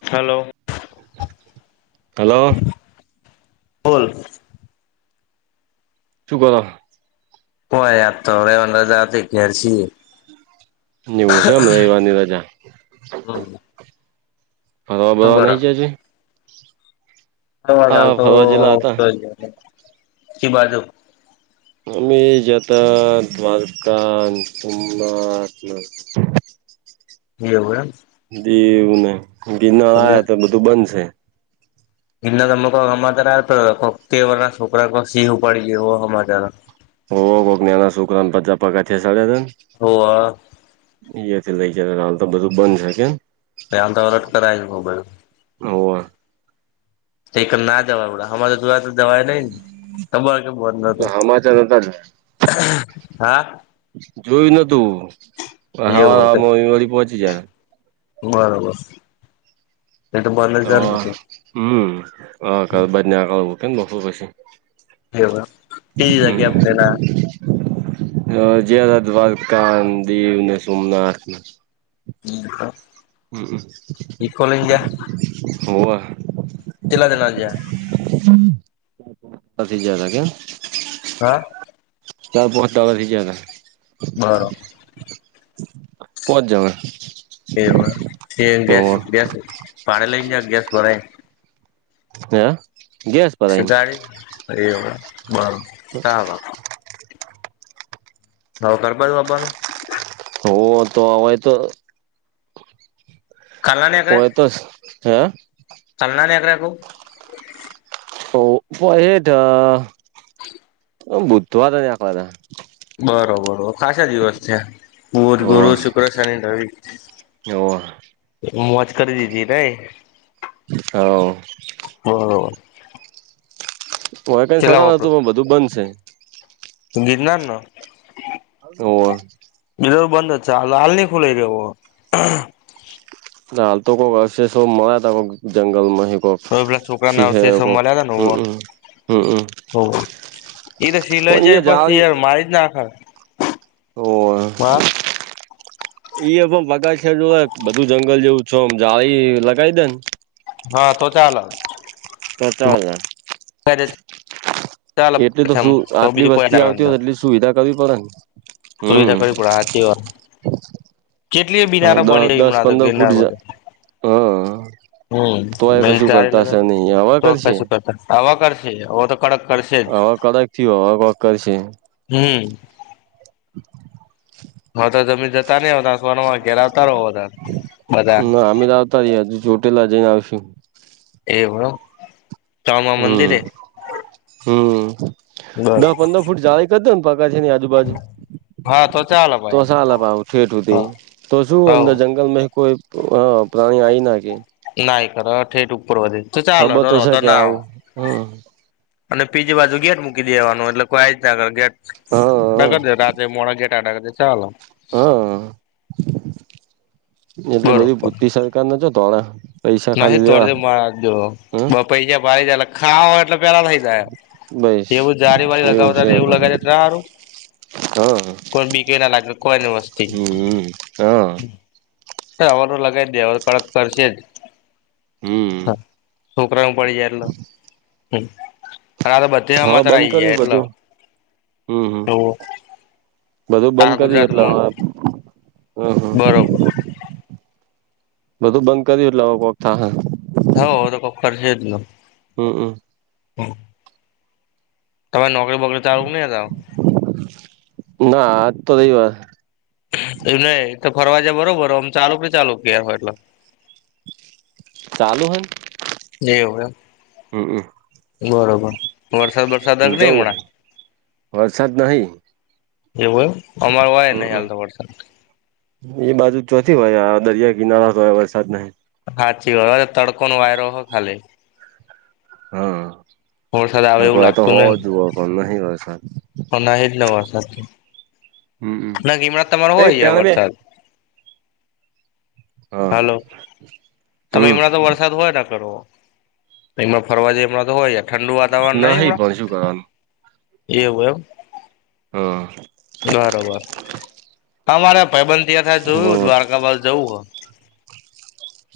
Hello hello બોલ શું કરો? કોઈ યાર તો હવે અરજાથી ઘેર છીએ એવું છે એમ રવીવાર ની રજા હમ ફરવા શું બરવા કરો નહી જ્યા જે હા [unintelligible] ફરવા જેલા હતા હાલ તો એ અમે જ્યાં તા દ્વારકા ન સોમનાથ ન એઉ એમ દીવ ને ગિરનાર તમે આયા તો બધું બનશે એટલે તો અમાર [unintelligible] હમાચર આલતા તા કોક તેર વરહ માં છોકરા કોક સિંહ ઉપાડી જ્યો એવો હમાચાર હોવ કોક નેના સોકરાન બચાવા પગથિયા ચડ્યા તાન હોવ ઇયથી લઈ જ્યાં [unintelligible] હાલ તો બધું બંધ છે કેમ [unintelligible] કરાયુ મોબાઈલ હોવ ઇકન ના જવાય હમા [unintelligible] તો જવાય નહી ને તમાર ચમ [unintelligible] નતો હમાચાર હતા જ. હા જોયું નતું હવાર એવું હવાર માં ઈવળી પહોંચી જ્યા બરોબસ તો હમ્મ હવ ઘર બર નેકળવુ છે ન બપોર પછી એવું એમ તી જગ્યા તેના અ જ્યાં તા દ્વારકા અન દીવ ને સોમનાથ જીમ ખ હઅ હોવે ચેટલા જણા જ્યાં પતિ જ્યા તા કેમ [inaudible] ગયા ચાર પોચ ત હવ રિ જ્યાં તા બરો પોચ જણા એવું એમ તે ગેસ હોવે ગેસ ભાડે લઈન જ્યા ગેસ ભરાય હે ગેસ પર સ આઈને ગાડી ભરી અ [unintelligible] કામ આવ હવ ઘર બાજ આબાનું હોવ તો અવાય તો કાલના નીકળે ઓય તો હે કાલના નીકળે કઉ ઓ એટ [inaudible] હ બુધવાદ ને્દ [inaudible] બરોબર ખાસા દિવસ થ્યાં. બુધ, ગુરુ, હોવે શુક્ર, શનિ, રવિ હોવે મોજ કરી દીધી નઈ? હોવ હ હવે કઈ સાર કેટલા વાપરો નતું પણ બધું બંધ છે? ગિરનાર નું? ઓ બીજ બંધ જ છે, હાલ હાલ નઈ ખુલાઈ રહ્યોવ હાલ તો કોઈક હશે સૌ મળ્યા ત કોઈક જંગલમાંહી કોઈક હવે પેલા છોકરા ના સીહ અવશેષો ક હમમ હમમ હો તો પણ સિલાઈ જાય એ પછી જાળી યાર મારી જ નાખા ઓ! એ એ પણ પગા ખ જો બધું જંગલ જેવું છમ જાળી લગાવી દેને? હા તો ચાલે. પચવાલા [inaudible] ક [inaudible] એટલે તો શું આટલી બીજું કોઈ વસ્તી ના આવતી અંદર હો એટલી સુવિધા કરવી પડે ને. સુવિધા હમ કરવી પડે હાચી હો હ દ બની રહી દસ હમણાં તો પંદર ફૂટ ગિરનાર જ બાજુ હા હમ તો એ પ કશું તારી કરતાશે લગા નહી હવે તો કરશે કશું કરતા આવા કરશે હો તો કડક કરશે જ. હવા કદક થ હવા કર છે. હમ [inaudible] હ તો જમી જતા નહ હો ત સોનોમાં ઘેરાવતા રહો બધા બધા. હજ ચોટેલા જઈને આવશું. એવ [inaudible] હમ હમ બર દસ પંદર ફૂટ જાળી કરતો ને પગ છે આજુ બાજુ હા તો ચાલે તો ભાઈ સા લ ભાવું ઠેઠું હતી તો શું હવ અંદર જંગલ માં કોઈ હા પ્રાણી આ આવીને કે ના કર થઠેટ ઉપર વધે તો ચાલ ખબર છે તો કે ના આવ આવું હમ અને બીજી બાજુ ગેટ મૂકી દેવાનું એટલે કોઈ જ ના કર ગેટ હા નગર રાતે મોડા ગેટ [inaudible] ચાલ હા એટલે બધી પુતી સરકાર ના છો હવે નથી થોડ મા દો હમ બ પૈસા ભરી જલા ખાવ એટલે પેલા થઈ જાય, બસ એવું જારી વાળી લગાવતા એવું લગી દાય તારું. હા કોણ બીકેય ના લાગે કોઈની વસ્તી હમ હા રવાનું લગાવ દે હવાવે કડક કરશે જ. હમ હા છોકરાઓું પડી જાય એટલે હ અને આ તો હા બધેમાત્ર બંધ આવી ગયા કર્યું એટલે બધું હમ હમ બધું બંધ કર્યું એટલે ગુજરાતમાં હવે. હમ હમ બરોબર બધું બંધ કર્યું એટલેખ થા. હ તો ખબ ખર્ચ જ ન હમ્મ હમ્મ હા તમે નોકરી બકરી ચાલું નહી ના આજ તો થઈ વા એ નહી તો ફરવા જ બરોબરમ ચાલુ કે ને ચાલુ કે હોય એટલે ચાલું હમ જેવું એમ બરોબર વરસાદ વરસાદગ નહી જવું હણા. વરસાદ નહી એવુંય અમારું હોય નહી હમ હાલતા પડતા એ બાજુ ચોથી હોય દરિયા કિનારા તો વરસાદ ન સાાચી વા તડકો નો વાયરો હો ખાલી વરસાદ આવે હા એવું કોઈ તો લાગતું હોવ જ જોુ પણ નહી હો સા પણહી જ નવા સાથે હમ ના ગીમણા તમારો કઈ હોય છે, ભેણ બે વરસાદ હા હાલો તમે હમ એમણા તો વરસાદ હોય ના કરો એમ ફરવા જાય એમણા તો હોય ઠંડુ વા વાર ન નહી હમણાં પણ શું કરવાનું એવું એમ હ બરોબર અમારે પૈબ તિયા થાય જોયું હમ દ્વારકા બાદ જવું હો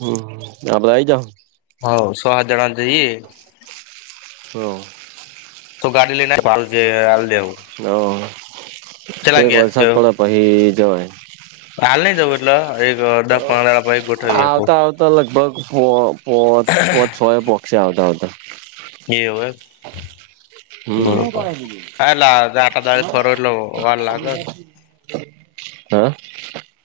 હમ આપ બધઈ જા. હ સ જણા જે. હા. તો ગાડી લઈ નેવ હ એક ગેસ છે વરસાદ પડે પછી જવાય. હાલ નહી જબર આવતા આવતા લગભગ પો પોચ પો છો. ય પો પ આવતા આવા એવવે બરોબર કાલા દાટા દાળ ફરવલો વાર લાગલ હા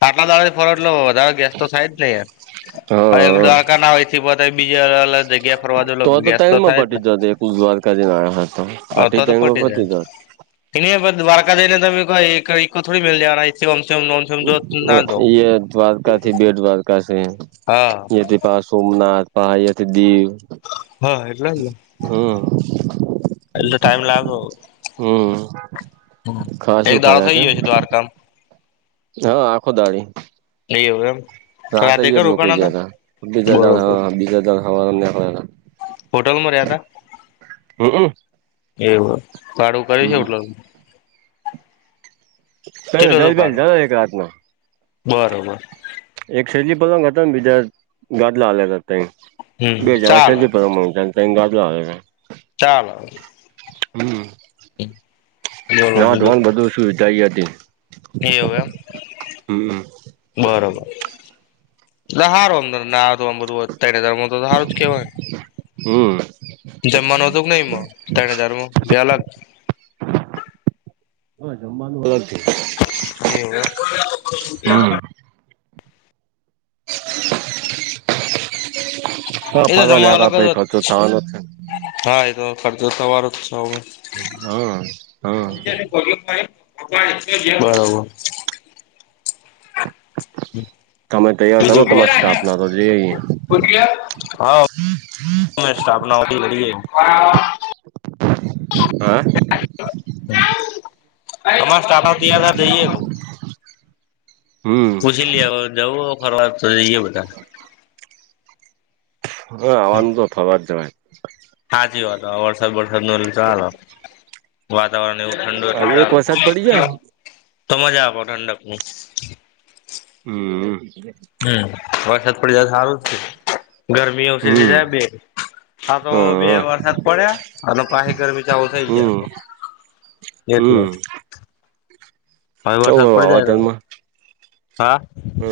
આટલા દાથી ફોરટલો ગેસ તો થાય જ નહી પણ હા દ્વારકા ના હોયથી પોતે બીજી અલગ અલગ જગ્યા. ફરવા દો તો તો ગેસ તણ માં થાય ને પટી જ એક દ્વારકાજી ના હતો આ તણ માં પટી જત ઠ પણ દ્વારકા દને તો એક થોડી મી જવા કમમ નોમ જો ના જો દ્વારકાથી બે દ્વારકા છે, હા થી. પા સોમનાથ પહડીયાથી દીવ હા એટલે એટલે હમ્મ ટાઈમ લાગે હમ ખ એક શું દાડો ફરા થઈ કેમ ગયો છે દ્વારકામાં હા, આખો દાડી સહી હોવેયમ. રાતે ય રોકી જયા ત બજા હ બરોબર બીજા દાક. હતા [unintelligible] હોટલમાં રહ્યા હતા હમ ત એવ કાળું કર્યું છે હોટલ. [unintelligible] ચ કેટલું હતું જબ જ ભાડું એક રાત ના. [unintelligible] બરોબર. એક સેરજી પલંગ હતા ને, બીજા ગાદલા આ હતા ત, બે હમ જા ચાલે સે પલંગ. રંગાદલા આવે. ચાલો. હમ, બોલો ના તોને બધું સુુંવધાય હતી. હોવે. હમ બરોબર. સારું ના તો આમ બધું અ હ. તોરું જ કેવાય. હમ જમા નોતું કે નહી, મ ત્રણ હજારમાં બે અ. લગ [unintelligible] હા, જમવાનું અલગ છે. એ હ. હ, એ તો ફજાને જમવા આ અલગ આપ પ જ ખચો તનો છે. [unintelligible] હા, એ તો કરજો, તોવારો જ છમે. હમ, હમ. [unintelligible] તમે તૈયાર કરો, બીજું કો તમારી સ્ટાફ ના તો જોઈએ. હા, સ્થાપનાતી. હા તમારે સ્ટાા તર હજાર જઈે તું [unintelligible] હમ. પછી લી જવું, ફરવા તો જઈએ બધા. હા, આનંદ થવાર જાય. હા, જે વાત વરસાદ વરસાદ નો. ધ. [unintelligible] વાતાવરણ એવું ઠંડુ એટલે એક સારું વરસાદ પડી જાય ને તો મજા આપો ઠંડક નું. હમ. હમ, વરસાદ પડી જાય સારું છે, ગરમી ઓછી થઈ હમ જાય બે. આ તો બે હા વરસાદ પડ્યા, અને પાછી ગરમી ચાલુ થઇ ગયા તો. હમ હમ એકલેખ. હવે ચવું વરસાદ પડી જાય, ત વાવાતરમાં હા. હ,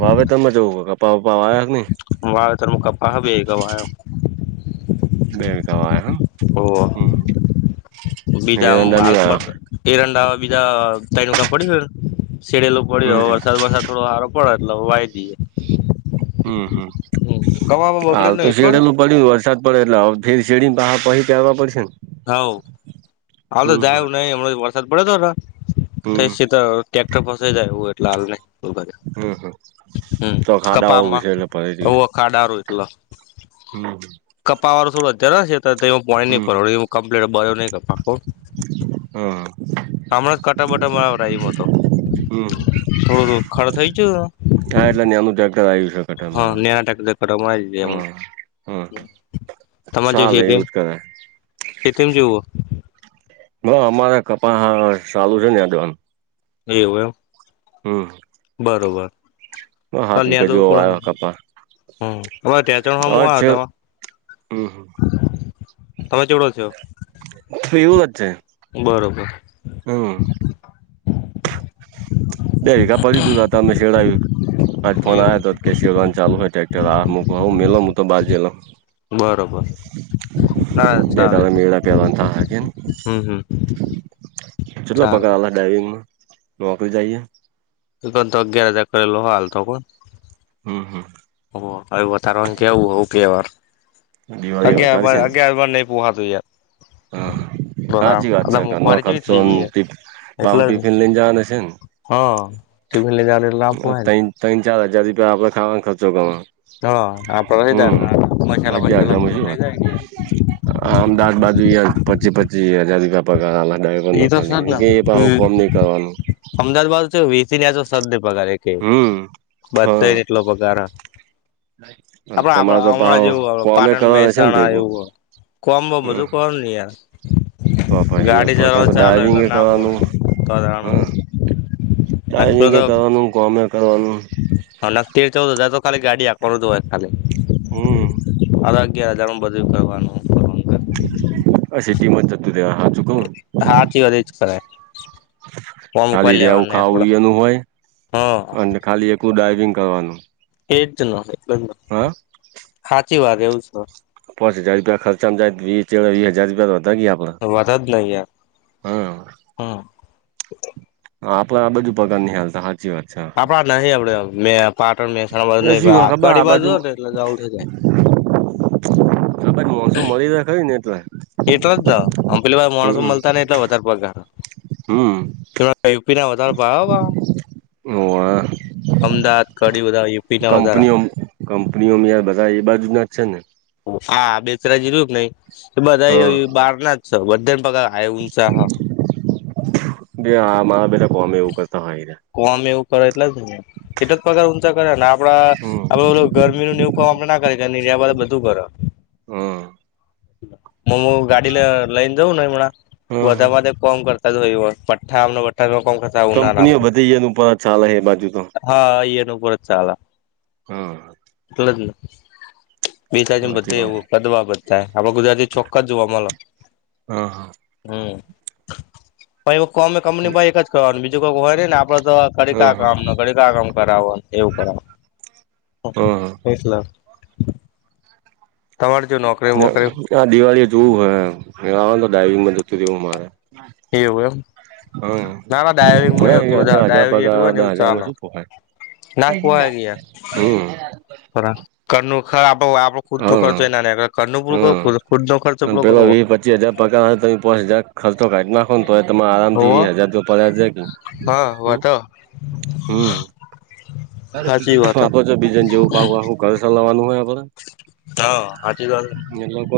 વાવે તમે જવું કપા વપા આવ્યા નઈ [unintelligible] વા ત મ કપા બેે વા [unintelligible] બે કવા હ હમ [unintelligible] બીજામ આલપ [unintelligible] એરંડા બીજાનકા પડીને, સેડેલો હમ પડ્યું, હમ વરસાદ વરસાદ થોડો આરો. પડત વાય દ [unintelligible] હમ, હમ, કવામાં બગડ્યું હાલ તો નહી કોણ શેડે. પડ્યું, વરસાદ પડે, એટલે ફેર શેડી બહાર પ આવવા પડશે ને. હા, હ, તો હમ હમ જાયું નહી, એમણા વરસાદ પડે, તોરા હમ શી તો ટ્રેક્ટર પાસે જાયવું, એટલે હાલ નહી. હમ હમ, તો ખાડાઓ કપામાં વિશે એટલે પડે જઈશ આવું, અખા દારું એટલે. હમ. કપાવાળું થોડો જરા છે પો હમ નહી કમ્પ્લેટ બર્યો નહી કપા. હા. હમણાં કટા બટા એમ તો, હમ થોડું ખર થઈ ગયું. હા એટલે નેનું જગર આવી શકેટરો, હા નેના ટેક્ટર કટા મરાવી દીધી એમાં હમ હમ હ. ચાલે એવું જ કરે. ચીટમ જોવો? હ અમારા કપા ચાલુ છે ને આ દવાન. એવું એવ. હમ. બરોબર. હાત વીઘા કન્યાદ હ, જેવો વાયો કપા હવે ત ચણ હવે છે હતા. હમ હમ. તમે કેવો છો? તવું લ છે. બરોબર. હા. બે વિકા પડી દું ત હતા અમે શડાવ્યું, પાંચ ફોન એવું આવ્યા તો. કેસીઓગંધ ચાલુ હોય ટ્રેક્ટર આું કું મ મુ તોતો બાજેલ. બરોબર ના બે ત ચાલે મેળ પેલા થ કે? હમ હમ. કેટલો ચાલે પગારલા ડાઈવિંગ માં? નોકરી જઈએ. તો અગિયાર હજાર કરેલો હાલ તો કોણ. હમ હમ. ઓ હવે વધારે કેવું હોવ કે વાર, દિવાળી વધારે છે ને અગ અગ ન ગુહાજો ત હા હા થી વા છેા મોંઘવારી નખ જેવી થઈ ગઈ ટ યાર બાહુ એટલે જ ટફ લ જને છે. હા. ટી લનેા ત ત્ર ચાર હજાર રૂપિયા આપડે ખાવાનો ખર્ચો કરવા. હા આપડે થઈ હમ, જાય મસાલા અગાર બસાલા ગામે શું આપડે થઈ હતું. જાય ને હ અમદાવાદ બાજુ પચી પચી હજાર રપપ લગાવ. યાર એ ર તો ખાલી સદ કે બું કોમ નહી કરવાનું. અમદાદવા બાદ તો વસી તો સદ પગાર કે, હમ હા બધાને એટલો પગાર. અને તમારે તો આપણા હમણાં પાહુ જેવું કોમે પાટણ કરવાના છે ને મહેસાણા ભેગું એવું હો. કોમ બ હમ બધું કર ન યાર. તો હયા ગાડી તો ક ચલાવ તો ચાલે ડાઈવિંગ એટલે ના કરવાનું, પોહાય હમ. ડાયજિંગ એ કરવાનું કોમે કરવાનું. હ ના તેર ચૌદ હજાર તો ખાલી ગાડી આ કર દ હોય ખાલી. હમ. અરે અગિયાર હજારમાં બધું કરવાનું. કરવાનું અી ટી મ તુંધ હા ચુકમ. હાચી વાત એજ કરે. ખાલી રેવું ખું એનું હોય, હા અને ખાલી એકું ડાઈવિંગ કરવાનું. એટ જ ન બ. હા. સાાચી વાત એવું છે. પાંચ હજાર રૂપિયા ખર્ચા જાય વી હજાર રૂપિયા તો વધ ગયા આપ વધ જ નહીં યાર હમ. હા આપડે આ બધું પગાર ની હાલતા સાચી વાત. છે આપડા નહ આપડે મે પાટણ મસાણા ન કડી બાજ જો ને એટલે જવું થઈ જાય. છ મોસમ મરી રહ્યાખય ને એટલે. એટલા જ જા અમ પેલી ભ માણસો હમ મળતા ને એટ વધારે પગાર. હમ. તારા ટેઈપીનાના વધારે ભાવે. અમદાવાદ કડી બધારીએ. કંપનીઓ કંપનીઓમાં યાર બધા એ બાજુ ના જ છે ને હા બેસરાજી રહ્યું જ નહી બધા હા બહાર ના જ છ બધાને પગા બે આ મારા પેલાા કોમે એવું કરતા હોય. કોમ એવું કરે એટલે જ એટલા જ પગાર રમ ઊંચા કરે ને આપડા હમ આપડે એવું. ગરમી નવું કમ આપણે ના કરીધ. તું હમ કરું ગાડી લ લઈને જઉ નહીણા. હમ હમ બધામાં કોમ કરતા હોય પઠા આ ભઠ્ કોમ કરતા. ઉનાળા કંપનીઓ વધી ગયા એ ન પણ ચાલ હ એ બાજુ તો. હા એ એન ઉપર જ ચાાલ હા એટલ જ નહી. બે થાય ને સાચી બધે વાત એવું કદવા બધાાય આપડે ગુજરાતી ચોખક્ક જ જોવા મળે હા હા. હમ અમે કંપની ભાઈ એક જ કરવાનું બીજું કોઈ હોય ને ને આપડે તો. કડી હા કા હા કામ ન કડી કા કામ કરાવવ એવું હા કર એટલે. તમાળ નોક. આ દિવાળી એ જોવું હ આ તો ડાઈવિંગ બંધતુંવું મારે. એવું એમ. હા ના ના ડાવિંગ મુ એકલું જ દસ હજાર ડાવિંગ એકલું હોય પગાર ને એવું દસ હજારમાં ચલે. શું પોહાય ના કવા ગ હમ થરા ઘરનું આપડો ખુદ નો ખર્ચો હા એ ના ઘરનું પું કરું ખુદ નો ખર્ચો પડો કરવો. પચસ હજાર પકા તોમે પ પાચ હજ ખર્ચો કા ના. ફન તો તમારે આરામ હોવ થી હજાર તો પડ્યા જાય કે હા વાતો હમ. સાચી વાત બીજને જેવું પા હું ઘર લવાનું હોય આપ હા હાચી વાત.